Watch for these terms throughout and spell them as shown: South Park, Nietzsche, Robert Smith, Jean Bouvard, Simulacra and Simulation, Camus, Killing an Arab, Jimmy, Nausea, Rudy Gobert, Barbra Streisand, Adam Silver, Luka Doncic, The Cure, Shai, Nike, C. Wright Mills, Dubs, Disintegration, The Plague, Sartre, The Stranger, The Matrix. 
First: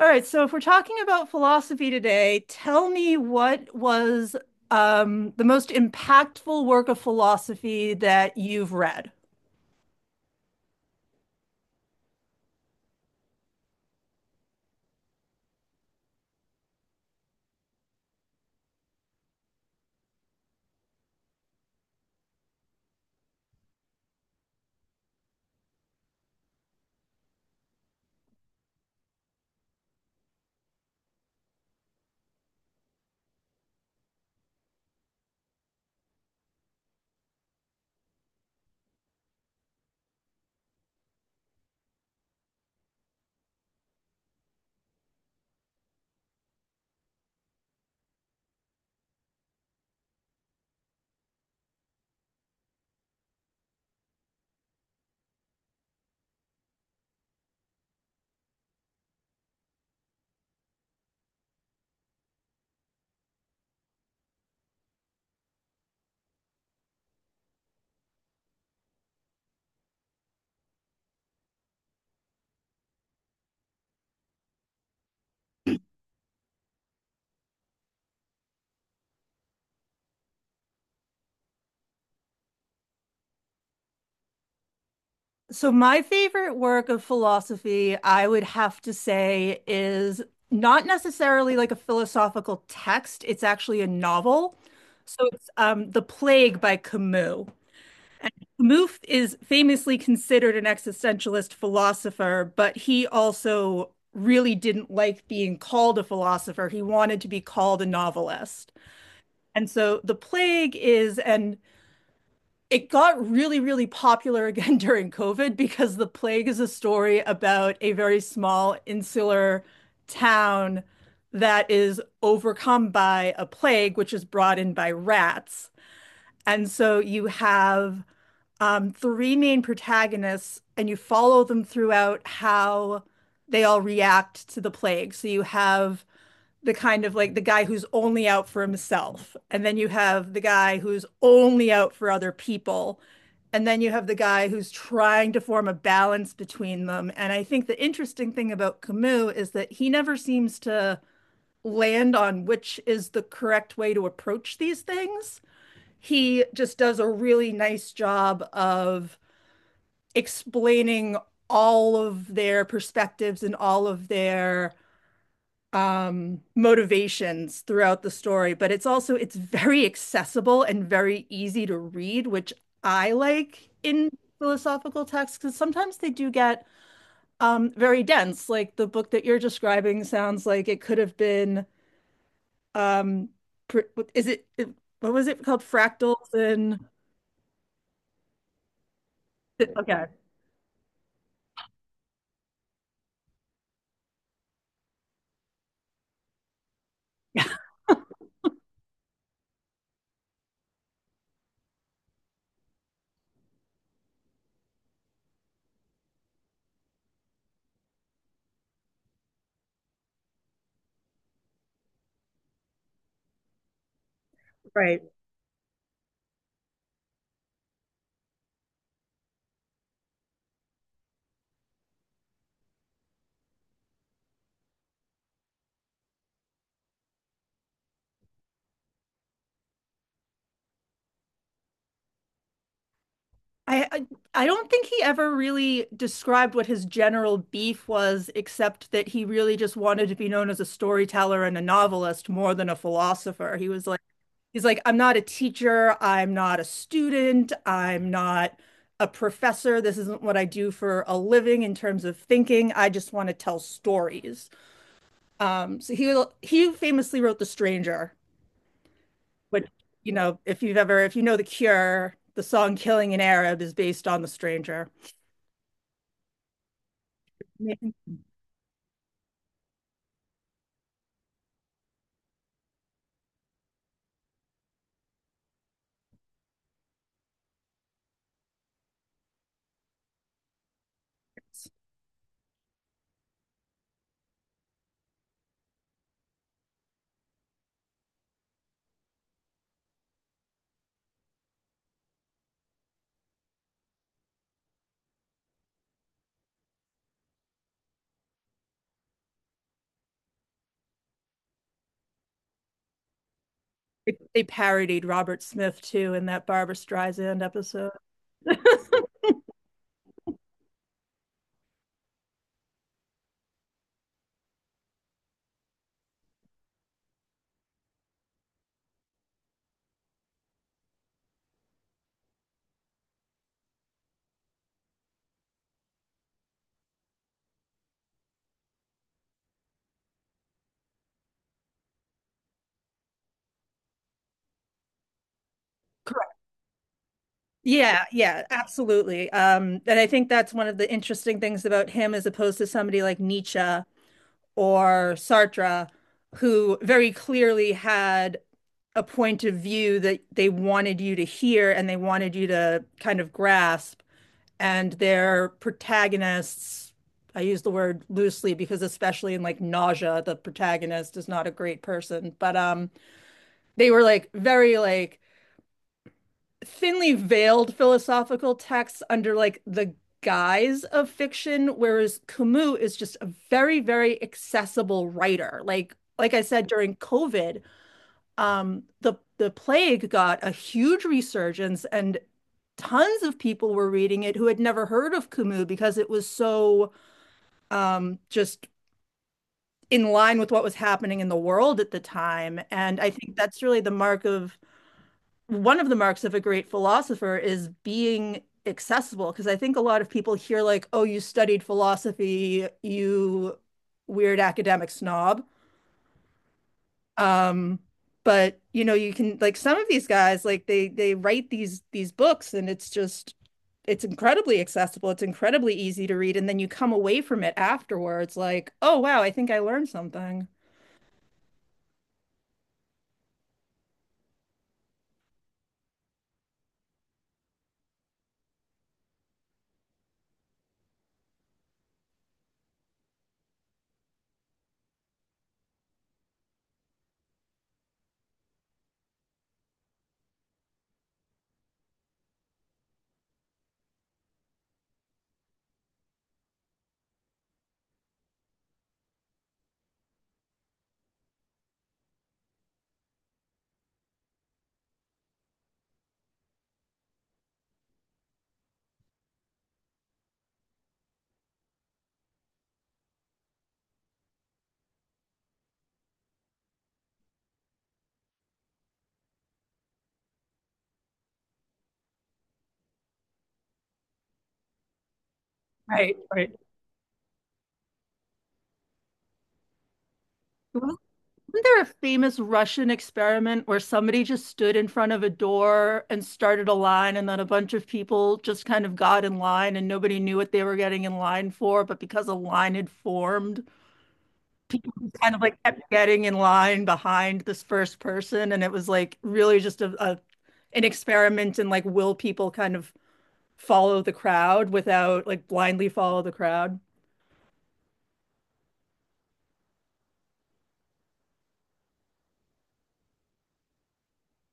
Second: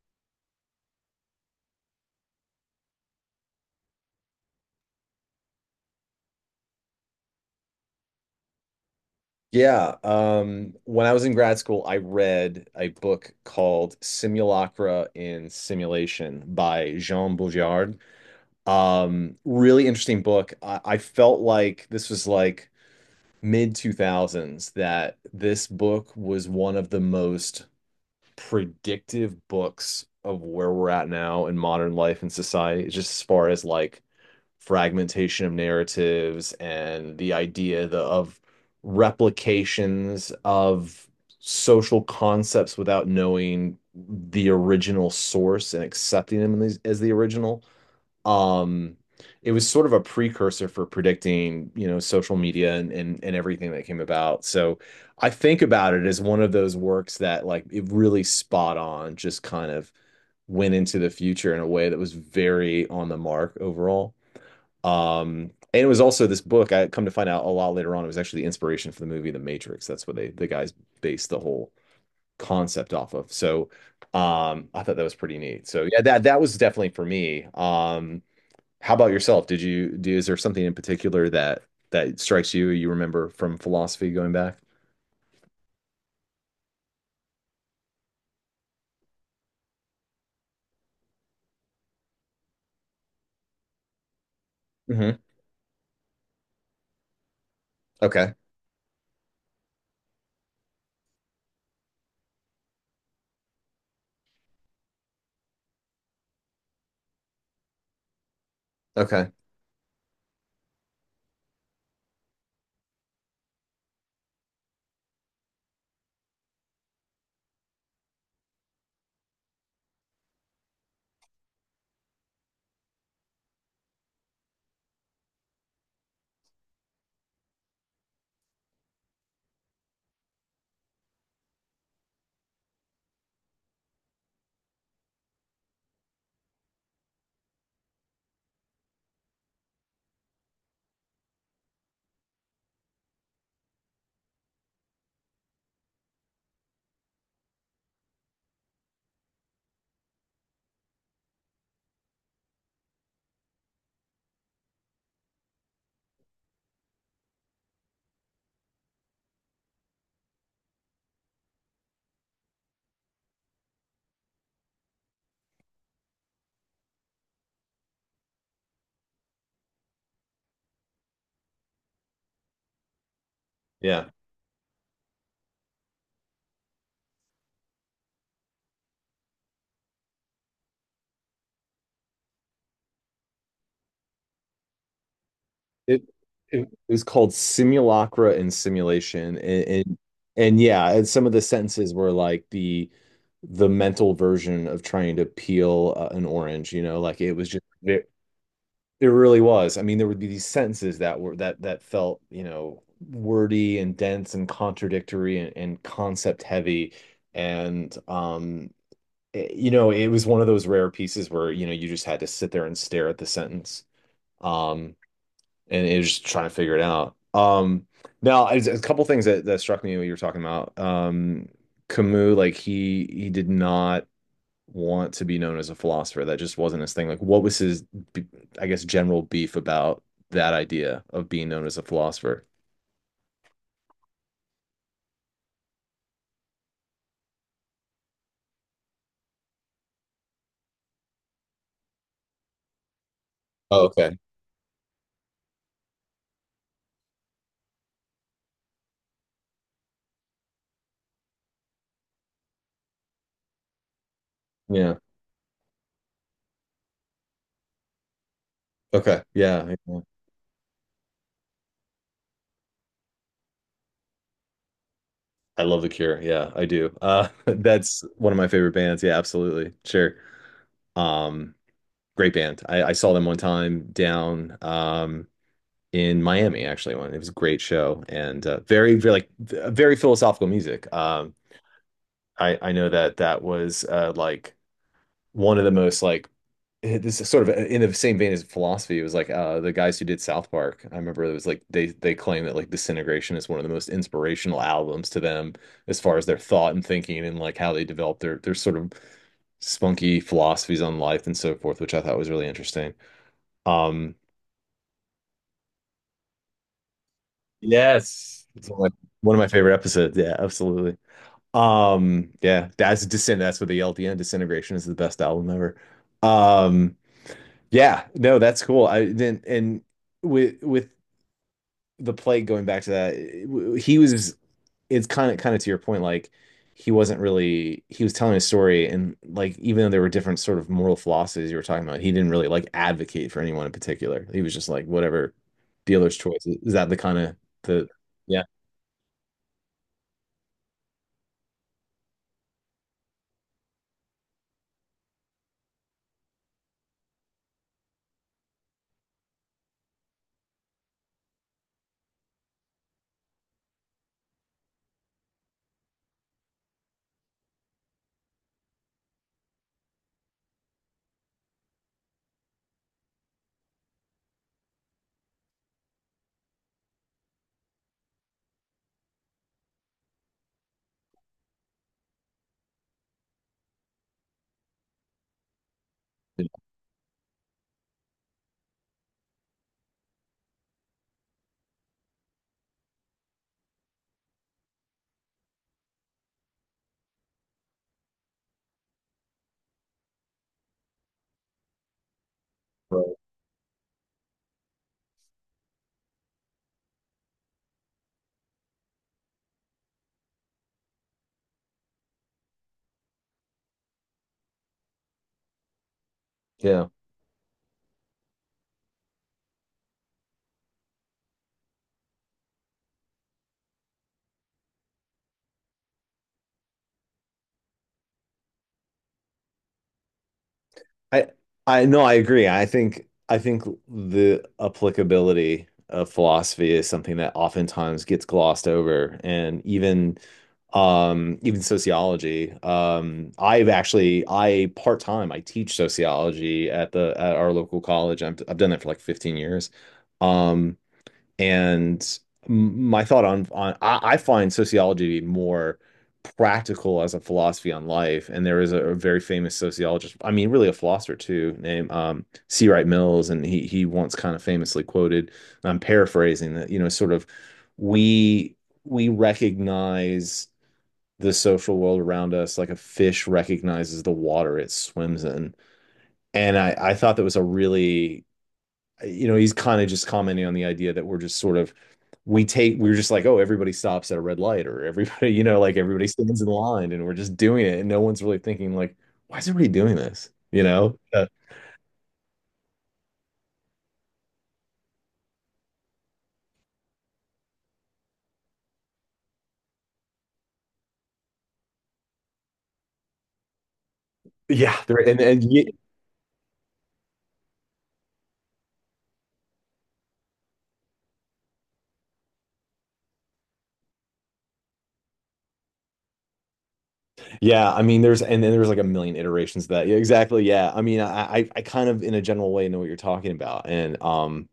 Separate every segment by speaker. Speaker 1: All right, so if we're talking about philosophy today, tell me what was the most impactful work of philosophy that you've read?
Speaker 2: Yeah, when I was in grad school, I read a book called Simulacra in Simulation by Jean Bouvard. Really interesting book. I felt like this was like mid 2000s that this book was one of the most predictive books of where we're at now in modern life and society, just as far as like fragmentation of narratives and the idea of replications of social concepts without knowing the original source and accepting them as the original. Um, it was sort of a precursor for predicting, social media and, and everything that came about. So I think about it as one of those works that like it really spot on, just kind of went into the future in a way that was very on the mark overall. And it was also this book. I come to find out a lot later on. It was actually the inspiration for the movie The Matrix. That's what the guys based the whole concept off of. So I thought that was pretty neat. So yeah, that was definitely for me. How about yourself? Did you do? Is there something in particular that strikes you? You remember from philosophy going back?
Speaker 1: So my favorite work of philosophy, I would have to say, is not necessarily like a philosophical text. It's actually a novel.
Speaker 2: Hmm.
Speaker 1: So it's The Plague by Camus.
Speaker 2: Okay.
Speaker 1: Camus is famously considered an existentialist philosopher, but he also really didn't like being called a philosopher. He wanted to be called a novelist.
Speaker 2: Okay.
Speaker 1: And so The Plague is an it got really, really popular again during COVID because The Plague is a story about a very small insular town that is overcome by a plague, which is brought in by rats. And so you have three main protagonists, and you follow them throughout how they all react to the plague. So you have the kind of like the guy who's only out for himself. And then you have the guy who's only out for other people. And then you have the guy who's trying to form a balance between them. And I think the interesting thing about Camus is that he never seems to land on which is the correct way to approach these things. He just does a really nice job of explaining all of their perspectives and all of their motivations throughout the story, but it's also it's very accessible and very easy to read, which I like
Speaker 2: Yeah.
Speaker 1: in philosophical texts because sometimes they do get very dense, like the book that you're describing sounds like it could have been um is what was it called,
Speaker 2: It
Speaker 1: fractals
Speaker 2: it
Speaker 1: and
Speaker 2: was called Simulacra and Simulation, and, and
Speaker 1: okay?
Speaker 2: and yeah, and some of the sentences were like the mental version of trying to peel an orange. You know, like it was just it really was. I mean, there would be these sentences that were that felt wordy and dense and contradictory and concept heavy, and um. You know, it was one of those rare pieces where, you know, you just had to sit there and stare at the sentence. Um,
Speaker 1: Right.
Speaker 2: and it was just trying to figure it out. A couple things that struck me when you were talking about Camus, like he did not want to be known as a philosopher. That just wasn't his thing. Like, what was b- I guess, general beef about that idea of being known as a philosopher?
Speaker 1: I, I I don't think he ever really described what his general beef was, except that he really just wanted to be known as a storyteller and a novelist more than a philosopher.
Speaker 2: Oh, okay.
Speaker 1: He's like, I'm not a teacher. I'm not a student. I'm not a professor. This isn't what I do for a living in terms of thinking. I just want to tell stories.
Speaker 2: Yeah.
Speaker 1: So he famously wrote The Stranger,
Speaker 2: Okay.
Speaker 1: which,
Speaker 2: Yeah, yeah.
Speaker 1: you know, if you've ever, if you know The Cure, the song Killing an Arab is based on The Stranger.
Speaker 2: I love The Cure. Yeah, I do. That's one of my favorite bands. Yeah, absolutely. Sure. Um, Great band. I saw them one time down in Miami, actually. One, it was a great show and very, very like very philosophical music. I know that that was like one of the most like this is sort of in the same vein as philosophy. It was like the guys who did South Park. I remember it was like they claim that like Disintegration is one of the most inspirational albums to them as far as their thought and thinking and like how they develop their sort of spunky philosophies on life and so forth, which I thought was really interesting. Um,
Speaker 1: They parodied Robert Smith too in that Barbra Streisand episode.
Speaker 2: Yes. It's like one of my favorite episodes. Yeah, absolutely. Yeah, that's Descent. That's what they yell at the end. Disintegration is the best album ever. Um, yeah, no, that's cool. I then and with the plague going back to that, it- w- he was it's kind of to your point, like he wasn't really he was telling a story, and like even though there were different sort of moral philosophies you were talking about, he didn't really like advocate for anyone in particular. He was just like whatever dealer's choice. Is that the kind of the
Speaker 1: Yeah,
Speaker 2: yeah.
Speaker 1: yeah, absolutely. And I think that's one of the interesting things about him as opposed to somebody like Nietzsche or Sartre, who very clearly had a point of view that they wanted you to hear and they wanted you to kind of grasp. And their protagonists, I use the word loosely because especially in like Nausea, the protagonist is not a great person, but they were like very like thinly veiled philosophical texts under like the guise of fiction, whereas Camus is just a very, very accessible writer. Like I said, during COVID, the plague got a huge resurgence, and tons of people were reading it who had never heard of Camus because it was so just in line with what was happening in the world at the time. And I think that's really the mark of one of the marks of a great philosopher is being accessible, because I think a lot of people hear like, oh, you studied philosophy, you weird academic snob.
Speaker 2: Yeah.
Speaker 1: Um, but you know, you can like some of these guys, like they write these books and it's just it's incredibly accessible, it's incredibly easy to read, and then you come away from it afterwards like, oh wow, I think I learned something.
Speaker 2: I I no, I agree. I think the applicability of philosophy is something that oftentimes gets glossed over, and even even sociology. I've actually I Part time I teach sociology at the at our local college. I've done that for like 15 years. Um, And my thought on I find sociology to be more practical as a philosophy on life. And there is a very famous sociologist, I mean, really a philosopher too, named C. Wright Mills, and he once kind of famously quoted, and I'm paraphrasing that, you know, sort of we we recognize the social world around us like a fish recognizes the water it swims in. And I thought that was a really you know, he's kind of just commenting on the idea that we're just sort of we're just like, oh, everybody stops at a red light or everybody, you know, like everybody
Speaker 1: Right,
Speaker 2: stands in
Speaker 1: right.
Speaker 2: line and we're just doing it and no one's really thinking like, why is everybody doing this? You know?
Speaker 1: Well, isn't there a famous Russian experiment where somebody just stood in front of a door and started a line, and then a bunch of people just kind of got in line and nobody knew what they were getting in line for? But because a line had formed,
Speaker 2: Yeah,
Speaker 1: people
Speaker 2: there
Speaker 1: just
Speaker 2: and
Speaker 1: kind of
Speaker 2: and
Speaker 1: like
Speaker 2: ye-
Speaker 1: kept getting in line behind this first person. And it was like really just a an experiment in like, will people kind of follow the crowd without, like, blindly follow the crowd?
Speaker 2: yeah, I mean, there's and then there's like a million iterations of that. Yeah, exactly. Yeah, I mean, I kind of in a general way know what you're talking about, and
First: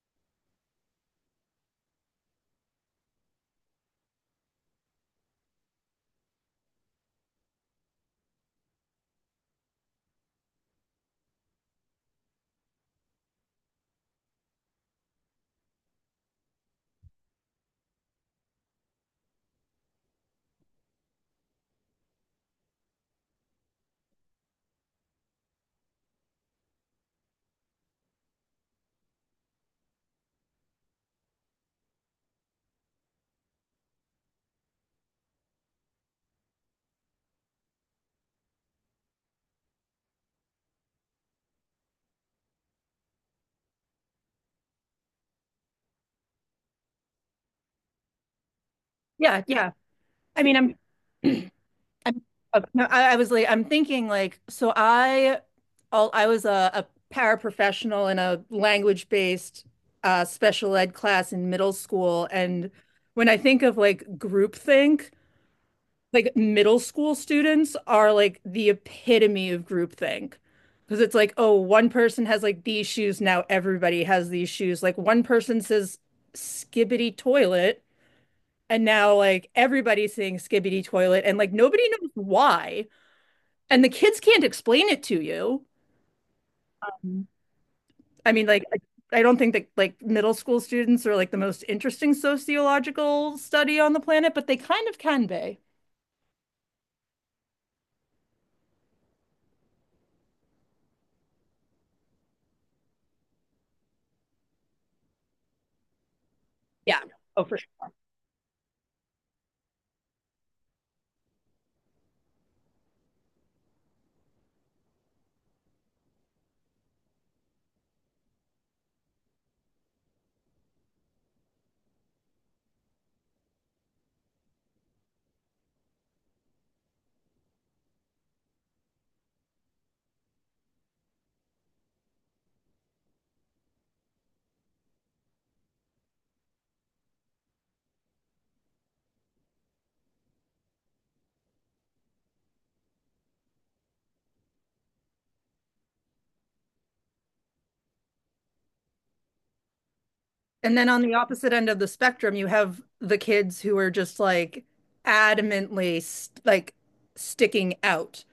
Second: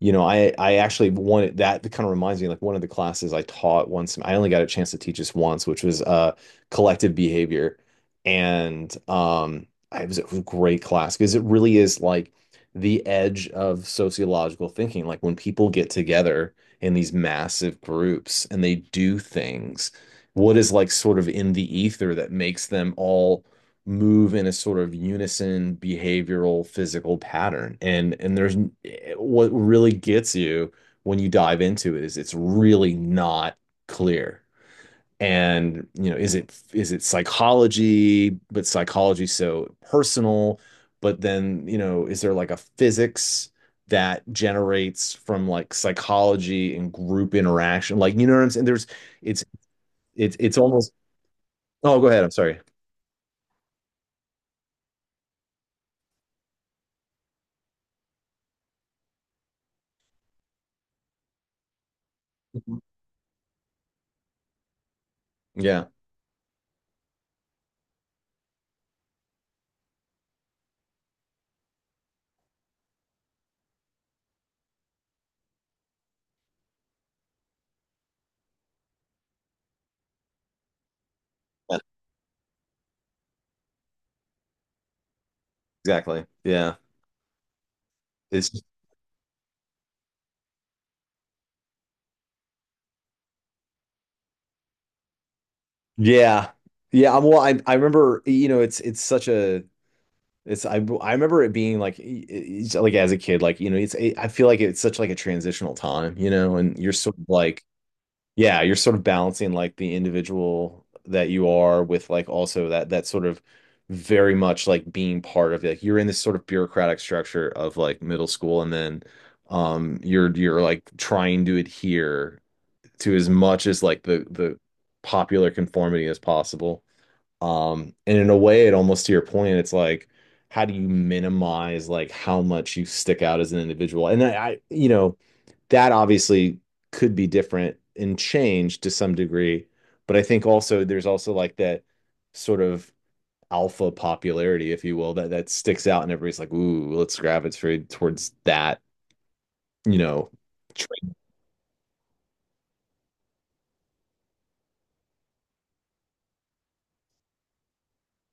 Speaker 2: you know, I actually wanted that. That kind of reminds me like one of the classes I taught once. I only got a chance to teach this once, which was collective behavior. And it was a great class because it really is like the edge of sociological thinking. Like when people get together in these massive groups and they do things, what is like sort of in the ether that makes them all move in a sort of unison behavioral physical pattern, and there's what really gets you when you dive into it is it's really not clear, and you know is it psychology, but psychology so personal, but then you know is there like a physics that generates from like psychology and group interaction, like you know what I'm saying? there's
Speaker 1: Yeah,
Speaker 2: it's
Speaker 1: yeah.
Speaker 2: it's
Speaker 1: I mean,
Speaker 2: it's almost
Speaker 1: I'm
Speaker 2: oh go ahead I'm sorry.
Speaker 1: No, I was like, I'm thinking like, I was a paraprofessional in a language-based special ed class in middle school, and
Speaker 2: Mhm.
Speaker 1: when I think of like groupthink,
Speaker 2: Yeah.
Speaker 1: like middle school students are like the epitome of groupthink. Because it's like, oh, one person has like these shoes, now everybody has these shoes. Like one person says skibbity toilet, and now like everybody's saying skibbity toilet, and like
Speaker 2: Yeah,
Speaker 1: nobody knows why and the kids can't explain it to you.
Speaker 2: exactly, yeah.
Speaker 1: Mhm. I mean,
Speaker 2: It's
Speaker 1: like, I I don't think that like middle school students are like the most interesting sociological study on the planet, but they kind of can be.
Speaker 2: yeah. Yeah, I'm well I remember you know it's such a it's I remember it being like like as a kid, like you know it's it, I feel like it's such like a transitional time, you know, and you're
Speaker 1: Yeah.
Speaker 2: sort of
Speaker 1: Oh, for-
Speaker 2: like yeah, you're sort of balancing like the individual that you are with like also that that sort of very much like being part of like you're in this sort of bureaucratic structure of like middle school, and then you're like trying to adhere to as much as like the popular conformity as possible. And in a way, it almost to your point, it's like, how do you minimize like how much you stick out as an individual? And I you know, that obviously could be different and changed to some degree. But I think also there's also like that sort of alpha popularity, if you will, that that sticks out, and everybody's like, ooh, let's gravitate towards that, you know,
Speaker 1: And then on
Speaker 2: trait.
Speaker 1: the opposite end of the spectrum, you have the kids who are just like adamantly st- like sticking out.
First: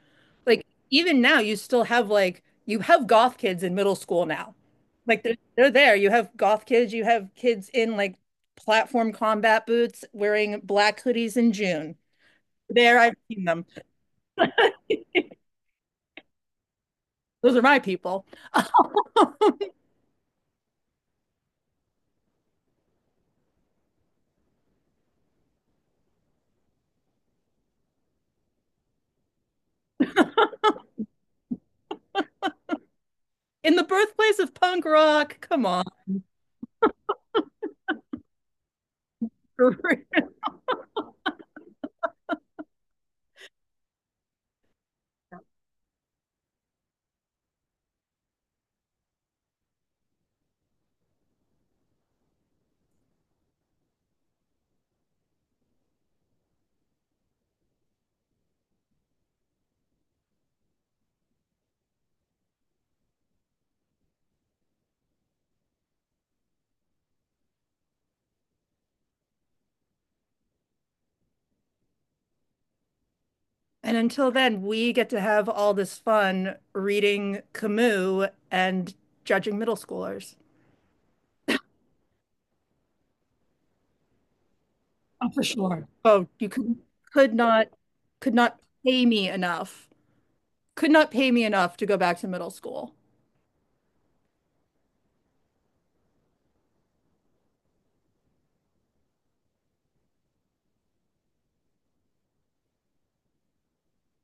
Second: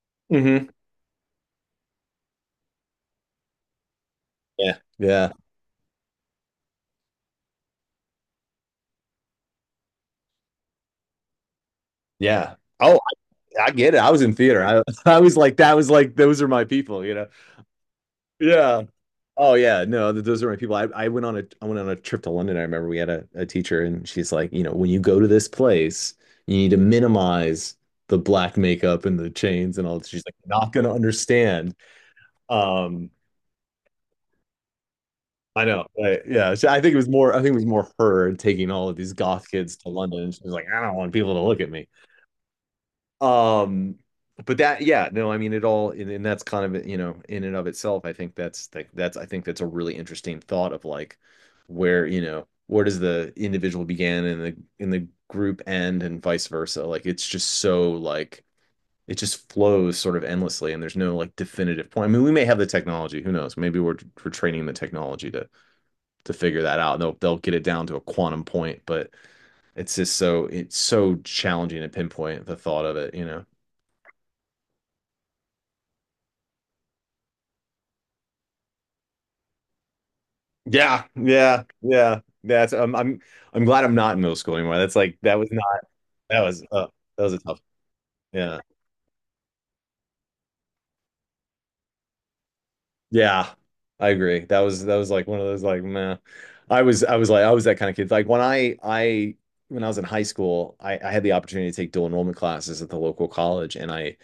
Speaker 1: Like
Speaker 2: Hmm.
Speaker 1: even now, you still have like you have goth kids in middle school now.
Speaker 2: Yeah.
Speaker 1: Like
Speaker 2: Yeah.
Speaker 1: they're there. You have goth kids. You have kids in like platform combat boots wearing black hoodies in June.
Speaker 2: Yeah. Oh,
Speaker 1: There, I've seen them.
Speaker 2: I get it. I was in theater. I, I was like, that was like, those are my people, you know?
Speaker 1: Those are my people.
Speaker 2: Yeah. Oh yeah, no, those are my people. I went on a I went on a trip to London. I remember we had a teacher, and she's like, you know, when you go to this place, you need to minimize the black makeup and the chains and all that. She's like, not gonna understand. Um,
Speaker 1: In the birthplace of punk rock.
Speaker 2: I
Speaker 1: Come on.
Speaker 2: know. Right. Yeah. So I think it was more. I think it was more her taking all of these goth kids to London. She was like, I don't want people to look at me. Um, but that, yeah, no, I mean it all, and that's kind of you know, in and of itself, I think that's like that's I think that's a really interesting thought of like where you know where does the individual begin and the in the group end and vice versa. Like it's just so like it just flows sort of endlessly, and there's no like definitive point. I mean, we may have the technology, who knows? Maybe we're training the technology to figure that out. They'll get it down to a quantum point, but it's just so it's so challenging to pinpoint the thought of it, you know.
Speaker 1: And until then, we get to have all this fun reading Camus and judging middle schoolers.
Speaker 2: Yeah, yeah, yeah. That's I'm glad I'm not in middle school anymore. That's like that was not
Speaker 1: Oh,
Speaker 2: that
Speaker 1: you
Speaker 2: was uh, that was
Speaker 1: could
Speaker 2: a tough.
Speaker 1: not could
Speaker 2: Yeah.
Speaker 1: not pay me enough could not pay me enough to go back to middle school.
Speaker 2: Yeah. I agree. That was like one of those like meh. I was like I was that kind of kid. When I was in high school, I had the opportunity to take dual enrollment classes at the local college, and I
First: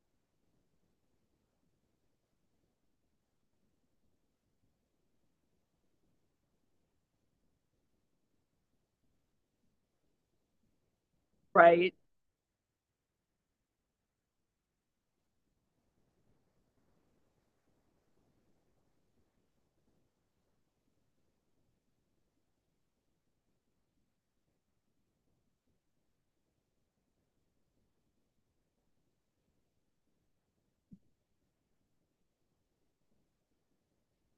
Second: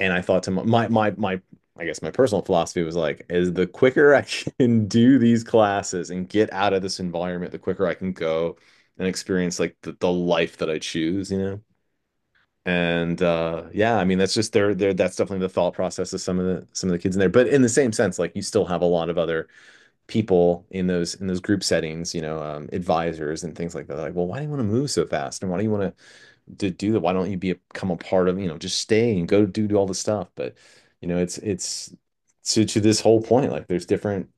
Speaker 2: and I thought to my my my I guess my personal philosophy was like, is the quicker I can do these classes and get out of this environment, the quicker I can go and experience like the life that I choose, you know?
Speaker 1: Right.
Speaker 2: And yeah, I mean that's just their that's definitely the thought process of some of the kids in there. But in the same sense, like you still have a lot of other people in those group settings, you know, advisors and things like that. Like, well, why do you want to move so fast? And why do you want to do that. Why don't you be a, become a part of, you know, just stay and go do, do all the stuff. But, you know, it's to this whole point, like there's different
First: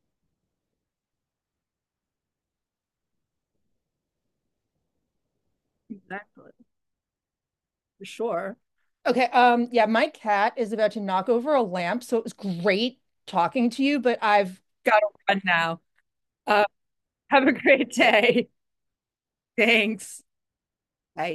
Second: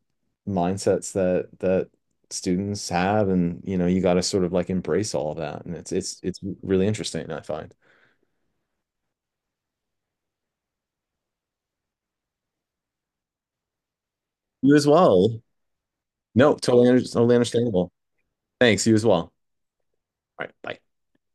Speaker 2: mindsets that students have. And, you know, you got to sort of like embrace all of that. And it's
Speaker 1: Exactly.
Speaker 2: really interesting, I find.
Speaker 1: For sure. Okay. Yeah, my cat is about to knock over a lamp, so it was great talking to you, but I've
Speaker 2: You as
Speaker 1: got to
Speaker 2: well.
Speaker 1: run now.
Speaker 2: No,
Speaker 1: Uh,
Speaker 2: totally, totally
Speaker 1: have a great
Speaker 2: understandable.
Speaker 1: day.
Speaker 2: Thanks. You as well.
Speaker 1: Thanks.
Speaker 2: All right. Bye.
Speaker 1: Bye.